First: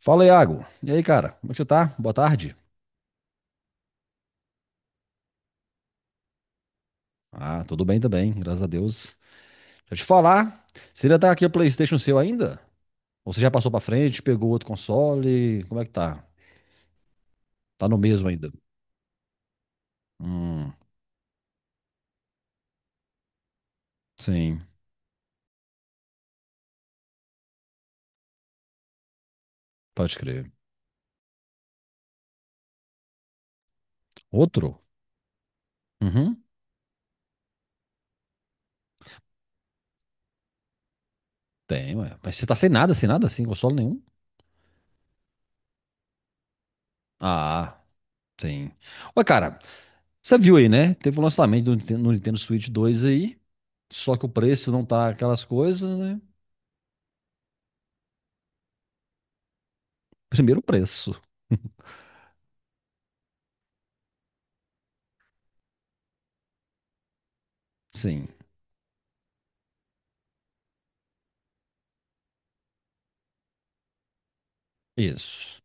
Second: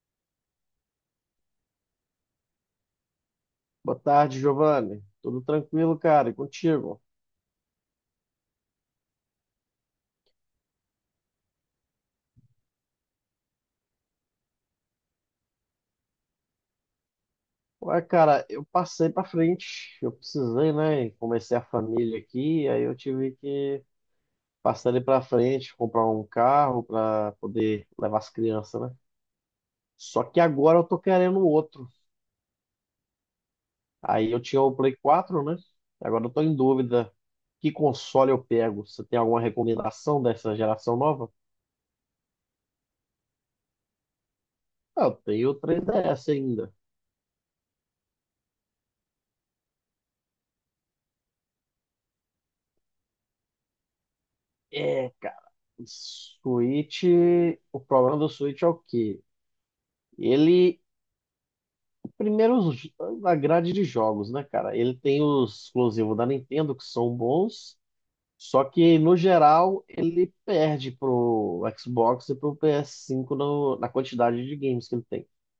Fala, Iago. E aí, cara? Como é que você tá? Boa tarde. Boa tarde, Giovanni. Tudo tranquilo, cara? E contigo? Ah, tudo bem também, graças a Deus. Deixa eu te falar, você ainda tá aqui o PlayStation seu ainda? Ou você já passou pra frente, pegou outro console? Como é que tá? Tá no Ué, mesmo cara, ainda? eu passei pra frente. Eu precisei, Hum, né? E comecei a família aqui, aí eu tive que sim, passar ali pra frente, comprar um carro pra poder levar as crianças, né? pode Só que crer. agora eu tô querendo outro. Aí eu tinha Outro? o Play 4, né? Agora eu Uhum, tô em dúvida. Que console eu pego? Você tem alguma recomendação dessa geração nova? tem, ué. Mas você tá sem nada, sem nada, sem console nenhum? Ah, eu tenho o 3DS ainda. Ah, sim. Ué, cara, você viu aí, né? Teve o lançamento do Nintendo, no Nintendo Switch 2 aí, só que o preço não tá É, cara, aquelas o coisas, né? Switch, o problema do Switch é o quê? Primeiro o Ele, preço. primeiro, a grade de jogos, né, cara? Ele tem os exclusivos da Nintendo que são bons, Sim, só que, no geral, ele perde pro Xbox e pro PS5 na quantidade de games que ele tem. isso.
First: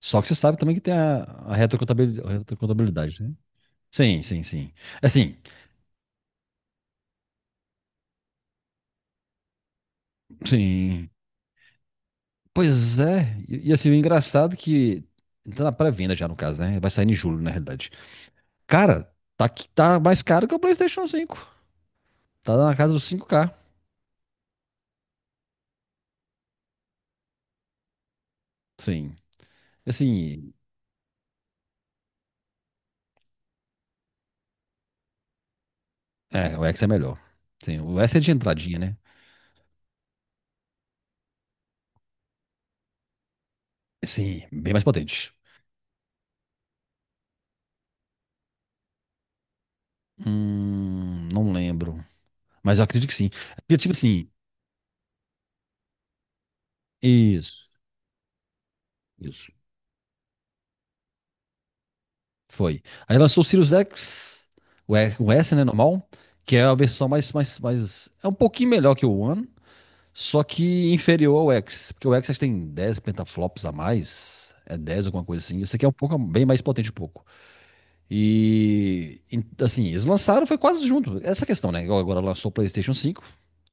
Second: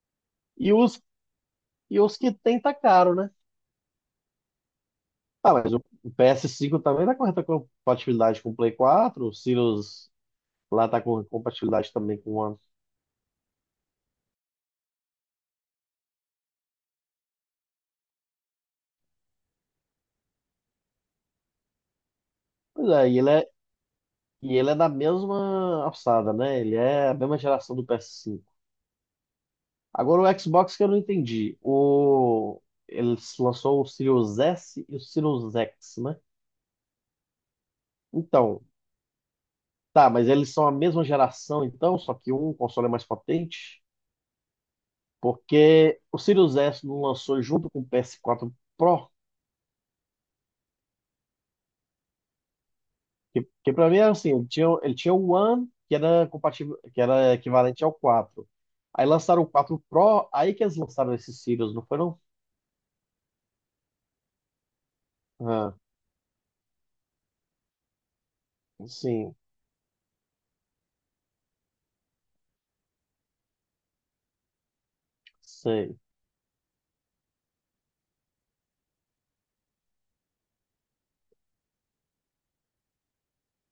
Só que você sabe E também que tem os, a e os que retrocontabilidade, tem tá caro, retrocontabilidade, né? né? Sim, sim, sim. Assim, Ah, mas o PS5 também tá com reta compatibilidade com o Play 4, o Sirius lá tá sim. com compatibilidade também com o One. Pois é. E assim, o engraçado é que. Tá na pré-venda já, no caso, né? Vai sair em julho, na realidade. Cara, tá, que tá mais caro que o PlayStation cinco. Tá na Pois casa dos é, e cinco ele é k E ele é da mesma alçada, né? Ele é a mesma geração do PS5. Sim. Agora o Assim, Xbox que eu não entendi. Ele lançou o Series S e o Series X, né? é, o X é melhor. Sim, o S é de Então, entradinha, né? tá, mas eles são a mesma geração, então, só que um console é mais potente. Sim, bem mais potente. Porque o Series S não lançou junto com o PS4 Pro, Não lembro. Mas eu acredito que sim. que Porque, pra tipo mim era assim, assim, ele tinha o One, que era compatível, que era isso, equivalente ao quatro. Aí lançaram o isso. 4 Pro, aí que eles lançaram esse Series, não foi não? Foi. Aí lançou o Sirius X, o S, né, Ah, normal, que é a versão mais, mais, mais... É um pouquinho melhor que o sim. One, só que inferior ao X. Porque o X acho que tem 10 pentaflops a mais, é 10 alguma coisa assim. Esse aqui é um Sei. pouco, bem mais potente um pouco. Assim, eles lançaram, foi quase junto. Essa questão, né? Igual agora lançou o PlayStation 5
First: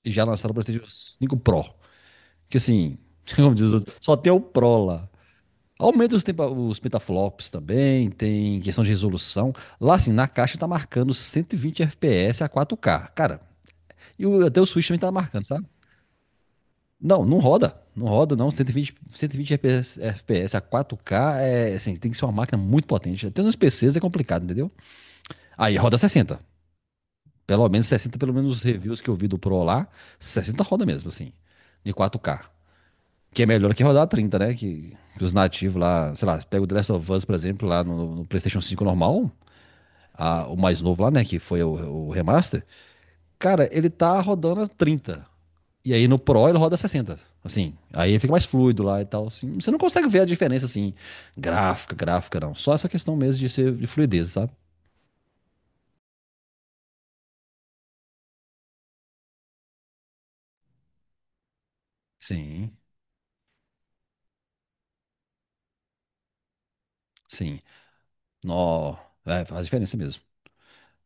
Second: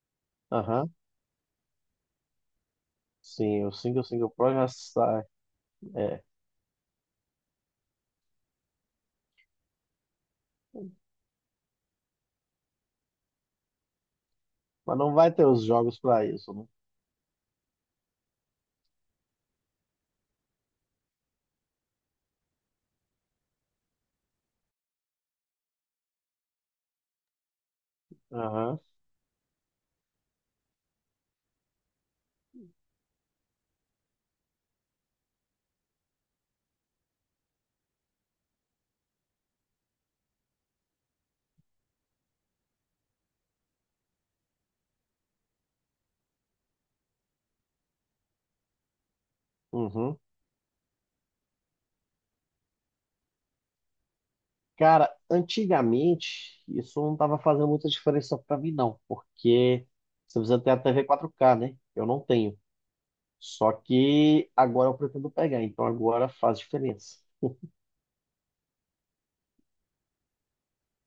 e já lançaram o PlayStation Aham. 5 Pro. Que assim, como Sim, diz o o outro, single só single tem o pro já Pro lá. sai. Aumenta É. os petaflops também, tem questão de resolução. Lá, assim, na caixa tá marcando 120 FPS a 4K. Cara, até o Switch Mas também tá não vai marcando, ter os sabe? jogos pra isso, né? Não, não roda. Não roda, não. 120 FPS, a 4K é, assim, tem que ser uma máquina muito potente. Até nos PCs é complicado, entendeu? Aí roda 60. Pelo menos 60, pelo menos os Aham. reviews que eu vi do Pro lá, 60 roda mesmo, assim, de 4K. Que é melhor que rodar 30, né? Que os nativos lá, sei lá, pega o The Last of Us, por exemplo, lá no PlayStation 5 normal, o mais novo lá, né? Que foi o remaster. Cara, ele tá rodando as 30. E aí no Pro ele roda 60. Assim, aí fica mais fluido lá e tal, assim. Você não consegue Uhum. ver a diferença, assim, gráfica, gráfica, não. Só essa questão mesmo de ser de fluidez, sabe? Cara, antigamente isso não tava fazendo muita diferença pra mim, não, porque você precisa ter a TV 4K, né? Eu não tenho. Sim, Só que agora eu pretendo pegar, então agora faz diferença. sim. Nó, é, faz diferença mesmo.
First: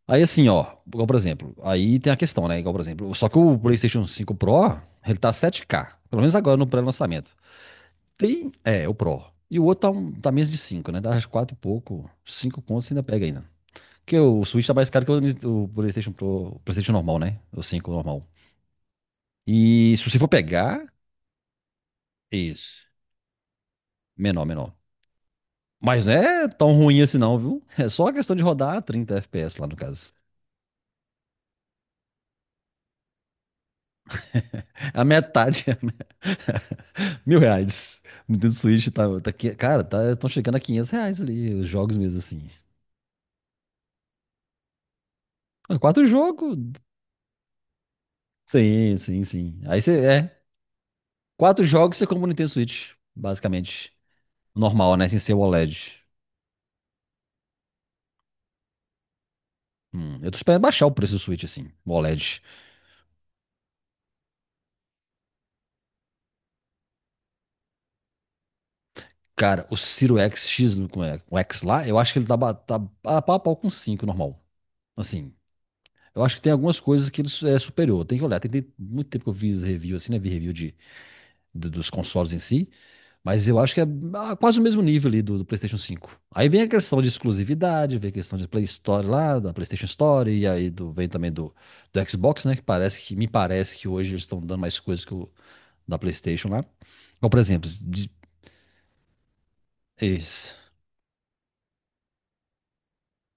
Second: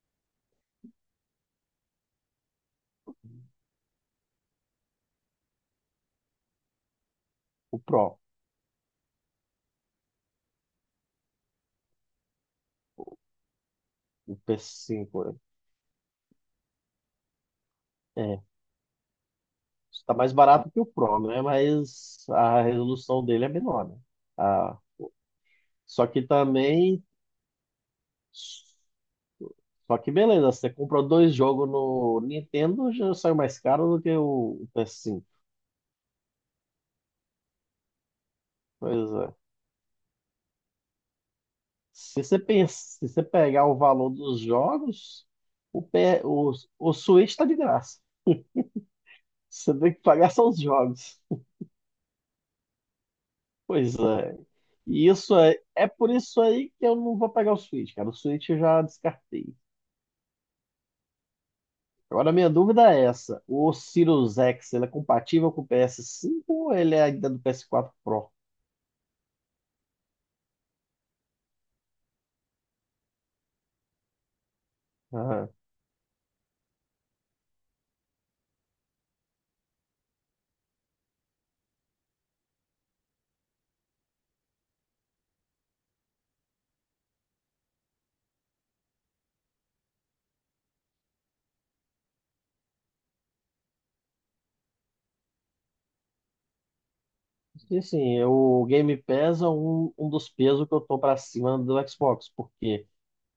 Aí assim, ó, igual por exemplo, aí tem a questão, né? Igual por exemplo, só que o PlayStation 5 Pro, ele tá 7K, pelo menos agora no pré-lançamento. O Pro, Tem, é, o Pro. E o outro tá, tá menos de 5, né? Dá uns 4 e pouco, 5 contos você ainda pega ainda. Porque o o p Switch tá mais caro que cinco, né? o PlayStation Pro, o PlayStation normal, né? O 5 normal. É. E se Está você for mais barato que pegar, o Pro, né? Mas a isso, resolução dele é menor, né? menor, menor. Ah, Mas só não que é tão ruim também. assim não, viu? É só a questão de rodar a 30 FPS lá no Só que caso. beleza, você comprou dois jogos no Nintendo, já saiu mais caro do que o É a PS5. metade. R$ 1.000. Nintendo Switch tá, Pois é. tá, aqui- cara, tá, estão chegando a R$ 500 ali, os jogos mesmo Se você assim. pensa, se você pegar o valor dos jogos, Ah, o, quatro P, o, jogos? o Switch tá de graça. Sim, sim, sim. Você Aí tem que você, pagar é, só os jogos. quatro jogos você compra o Nintendo Switch, Pois basicamente. é. Normal, né, E sem ser isso o é, é OLED. por isso aí que eu não vou pegar o Switch, cara. O Switch eu já descartei. Eu tô esperando baixar o preço do Switch, assim, o Agora, a OLED. minha dúvida é essa: o Sirius X ele é compatível com o PS5 ou ele é ainda do PS4 Pro? Cara, o Ciro X, como é, o X lá, eu acho que ele tá a pau com 5 normal. Assim, Ah, eu acho que tem algumas coisas que ele é superior, tem que olhar. Tem muito tempo que eu fiz review, assim, né, vi review dos consoles em si, mas eu acho que é quase o mesmo nível ali do PlayStation 5. Aí vem a questão de exclusividade, vem a questão de Play Store lá, da PlayStation Store, e aí vem também do Xbox, né? Que parece que me parece que hoje eles estão dando mais coisas que o da PlayStation lá. Então, por exemplo, e assim, o Game Pass é um dos esse, pesos que eu tô pra cima do Xbox, porque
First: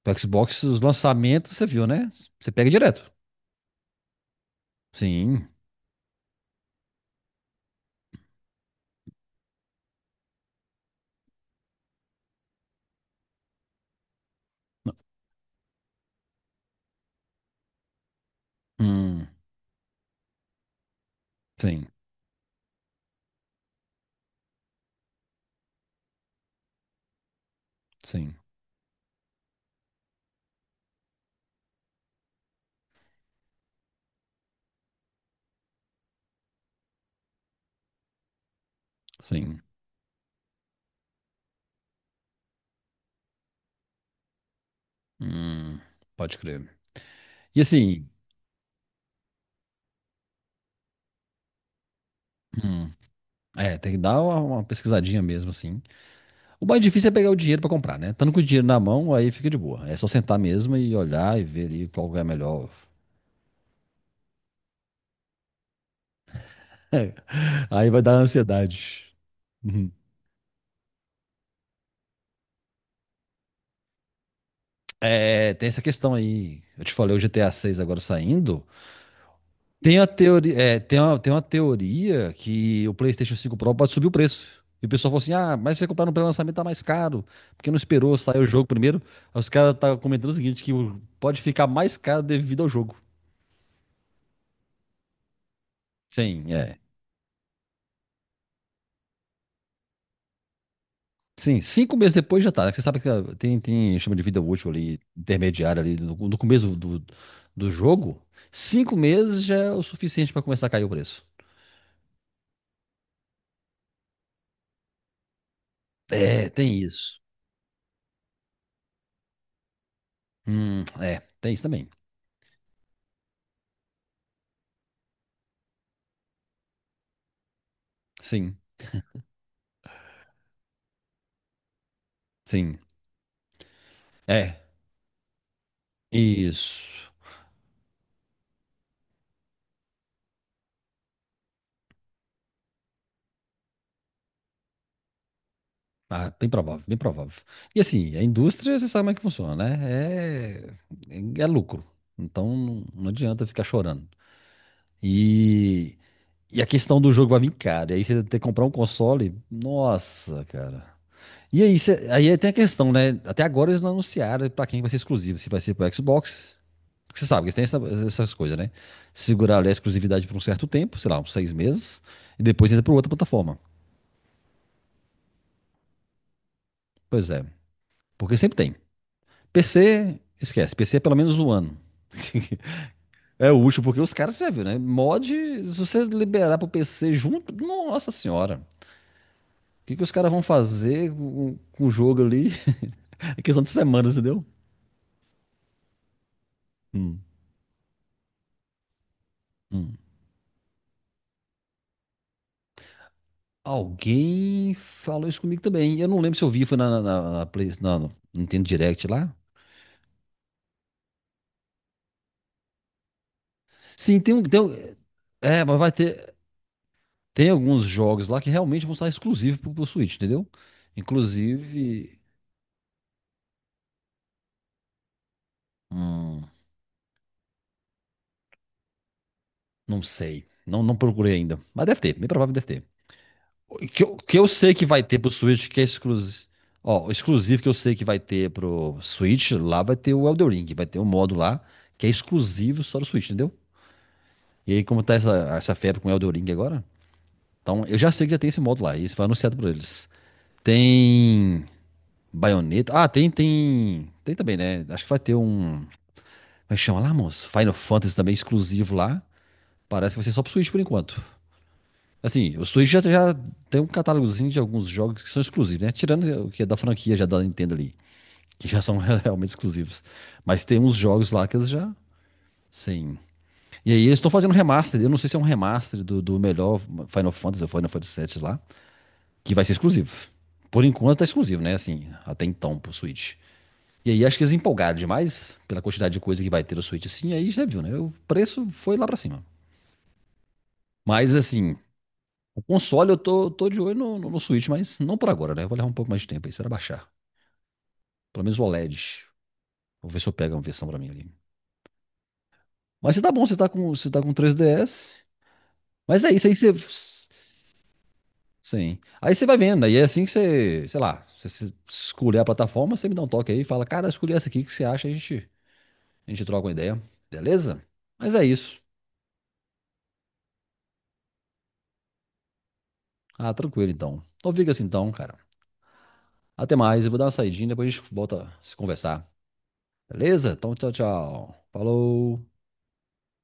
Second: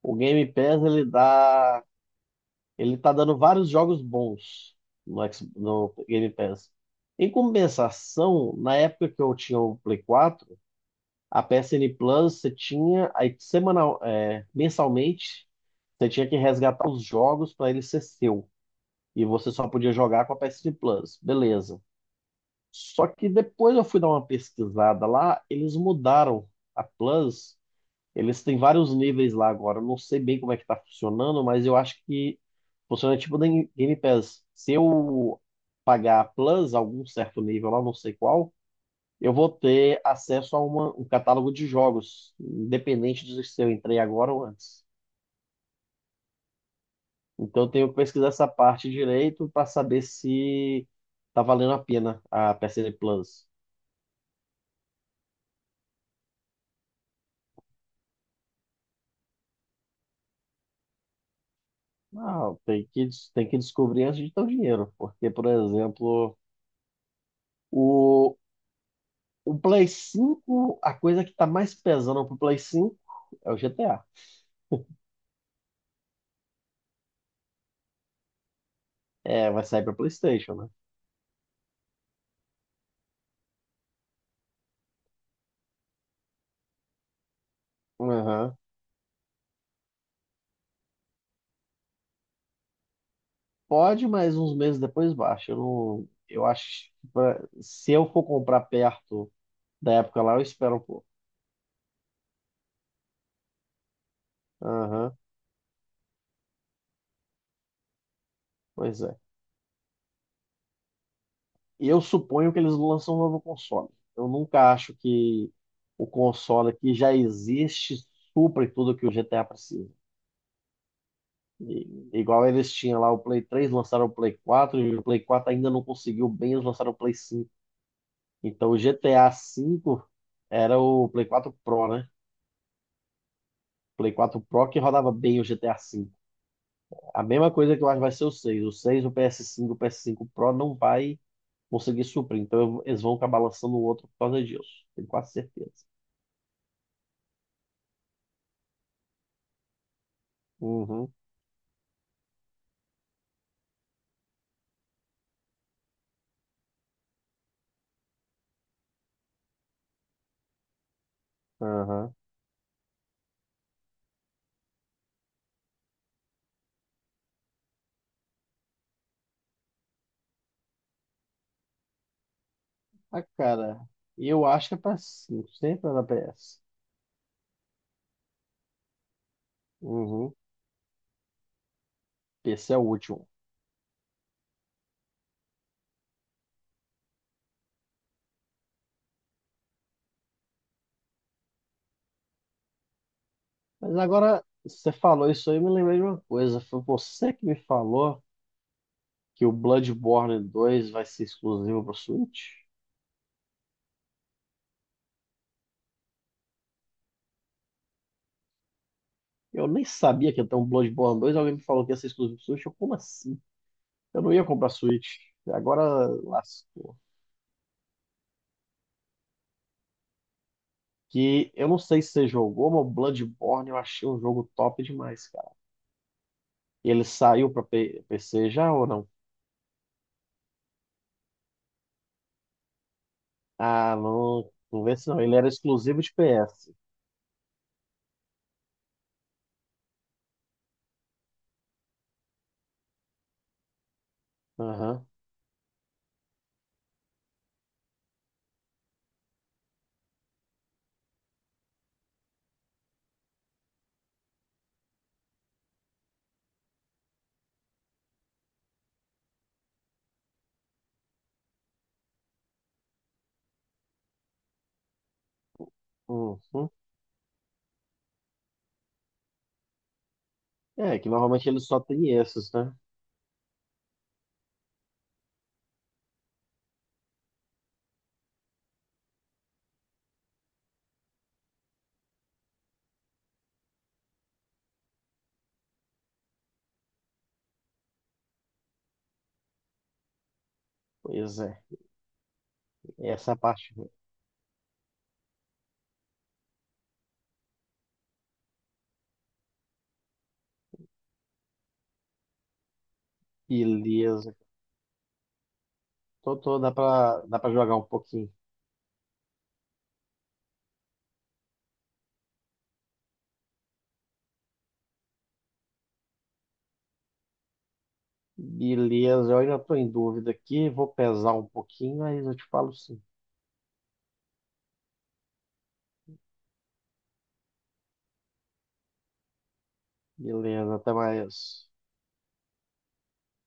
pro o Game Xbox, os Pass lançamentos, você viu, né? Você pega ele direto. tá dando vários jogos bons Sim. No Game Pass. Em compensação, na época que eu tinha o Play 4, a PSN Plus você tinha aí semanal, é, mensalmente, você tinha que resgatar os jogos para ele ser seu. E Hum, você só podia jogar com a PSN Plus. Beleza. sim, Só que depois eu fui dar uma pesquisada lá, eles mudaram a Plus. sim, Eles têm vários níveis lá agora. Eu não sei bem como é que tá funcionando, mas eu acho que funciona tipo da Game Pass. Se eu pagar a Plus, algum certo nível lá, não sei qual, eu vou sim. ter acesso a um catálogo de jogos, independente de se eu entrei agora ou antes. Hum, pode crer. E Então eu tenho que assim, pesquisar essa parte direito para saber se tá valendo a pena a hum, PSN Plus. Tem que dar uma pesquisadinha mesmo, assim. O mais difícil é pegar o dinheiro pra comprar, né? Estando com o dinheiro na mão, aí fica de boa. É só sentar mesmo e olhar e ver ali qual é a Não, melhor. tem que descobrir antes de ter o dinheiro, porque, por exemplo, Aí vai dar o, ansiedade. o Play Uhum. 5, a coisa que tá mais pesando pro Play 5 é o GTA. É, tem essa questão aí. Eu te falei o GTA 6 agora saindo. É, vai sair pra Tem a teoria, PlayStation, né? é, tem uma teoria que o PlayStation cinco Pro pode subir o preço. E o pessoal falou assim: ah, mas se você comprar no pré-lançamento tá mais caro, porque não esperou sair o Aham. jogo primeiro. Aí os caras tá comentando o seguinte: pode ficar mais caro devido ao jogo. Pode, mas uns meses depois baixa. Eu, não, eu Sim, é. acho que se eu for comprar perto da época lá, eu espero um pouco. Sim, 5 meses depois já tá, né? Você sabe que tem chama de vida útil ali, Aham, intermediária ali, no começo do jogo. Cinco pois é. meses já é o suficiente para começar a cair o preço. E eu suponho que eles lançam um novo console. Eu nunca acho que o É, console tem que já isso. existe supre tudo que o GTA precisa. Tem isso também. Igual eles tinham lá o Play 3, lançaram o Play 4, e o Play 4 ainda não conseguiu bem, eles lançaram o Play 5. Sim, Então o GTA V era o Play 4 Pro, né? sim. Play 4 É, Pro que rodava bem o GTA V. A cinco. isso. A mesma coisa que eu acho que vai ser o 6. O 6, o PS5, o PS5 Pro não vai conseguir suprir. Então eles vão acabar lançando o outro por causa disso. Tenho quase certeza. Ah, bem provável, bem provável. E assim, a indústria, você sabe como é que funciona, né? É, Uhum, é é lucro. Então não, não adianta ficar chorando. E, E a questão do jogo vai vir caro. E aí você ter que comprar um console, nossa, cara. E aí, aham. aí é, tem a questão, né? Até agora eles não anunciaram pra quem vai ser exclusivo, se vai ser pro Xbox. Porque você sabe que eles têm essas coisas, né? Segurar ali a exclusividade por um certo tempo, sei lá, uns 6 meses, e depois entra pra outra Ah, plataforma. cara, eu acho que é PS5, sempre é da PS. Pois é. Porque sempre tem. PC, Uhum. esquece. PC é pelo menos um ano. PC é o último. É útil, porque os caras, você já viu, né? Mod, se você liberar pro PC junto, nossa senhora. O que, que os caras vão fazer com o jogo ali? É questão de Mas semanas, agora entendeu? você falou isso aí, eu me lembrei de uma coisa. Foi Hum, você que me falou que o hum. Bloodborne 2 vai ser exclusivo pro Switch? Alguém falou isso comigo também. Eu não lembro se eu vi, foi na Play, no Nintendo Direct lá. Eu nem sabia que ia ter um Bloodborne 2, alguém me falou que ia ser exclusivo pro Switch. Eu, como assim? Sim, Eu não tem um. ia Tem, comprar um- Switch. é, mas Agora vai ter. lascou. Tem alguns jogos lá que realmente vão estar exclusivos pro Switch, entendeu? Que eu não sei se Inclusive. você jogou, mas o Bloodborne eu achei um jogo top demais, cara. hum, Ele saiu pra PC já ou não? não sei. Não, não procurei ainda. Mas deve ter, bem provável que deve ter. Ah, Que eu não, sei não que vê vai se ter não. pro Ele era Switch, que é exclusivo de exclusivo. PS. Ó, o exclusivo que eu sei que vai ter pro Switch, lá vai ter o Elden Ring, vai ter um modo lá que é exclusivo só do Switch, entendeu? E aí, como Aham. tá essa febre com o Elden Ring agora? Então, eu já sei que já tem esse modo lá, e isso foi anunciado por eles. Tem Bayonetta. Ah, tem, tem. Tem também, né? Acho que vai ter um. Como é que chama lá, moço? Final Fantasy também exclusivo lá. Parece que vai ser só pro Switch por enquanto. Assim, o Switch já tem um catálogozinho de alguns jogos que são exclusivos, né? Tirando o que é Uhum. da franquia já da Nintendo ali, que já são realmente exclusivos. Mas tem uns É, que jogos lá normalmente que ele eles só já. tem esses, né? Sim. E aí eles estão fazendo um remaster. Eu não sei se é um remaster do melhor Final Fantasy ou Final Fantasy VII lá, que vai ser exclusivo. Por enquanto tá exclusivo, né? Assim, até então pro Switch. E aí acho que eles empolgaram demais pela quantidade de coisa que vai ter no Switch, assim, aí já viu, né? O preço foi lá pra cima. Mas Pois é, assim, o console eu essa tô parte, de olho no Switch, mas não por agora, né? Eu vou levar um pouco mais de tempo aí, será baixar. Pelo menos o OLED. Vou ver se eu pego uma versão pra mim ali. Mas você tá bom, você tá com beleza. 3DS. Mas é Tô, isso aí, tô, dá você. pra, dá pra jogar um pouquinho. Sim. Aí você vai vendo, aí é assim que você, sei lá, você se- escolher a plataforma, você me dá um toque aí e fala, cara, escolhi essa aqui, o que você acha? A gente troca uma ideia, beleza? Mas é isso. Beleza, eu ainda tô em dúvida aqui, vou pesar um pouquinho, mas eu te falo sim. Ah, tranquilo então. Então fica assim então, cara. Até mais, eu vou dar uma saidinha, depois a gente volta a se conversar, beleza? Beleza, Então tchau, até tchau. mais. Falou.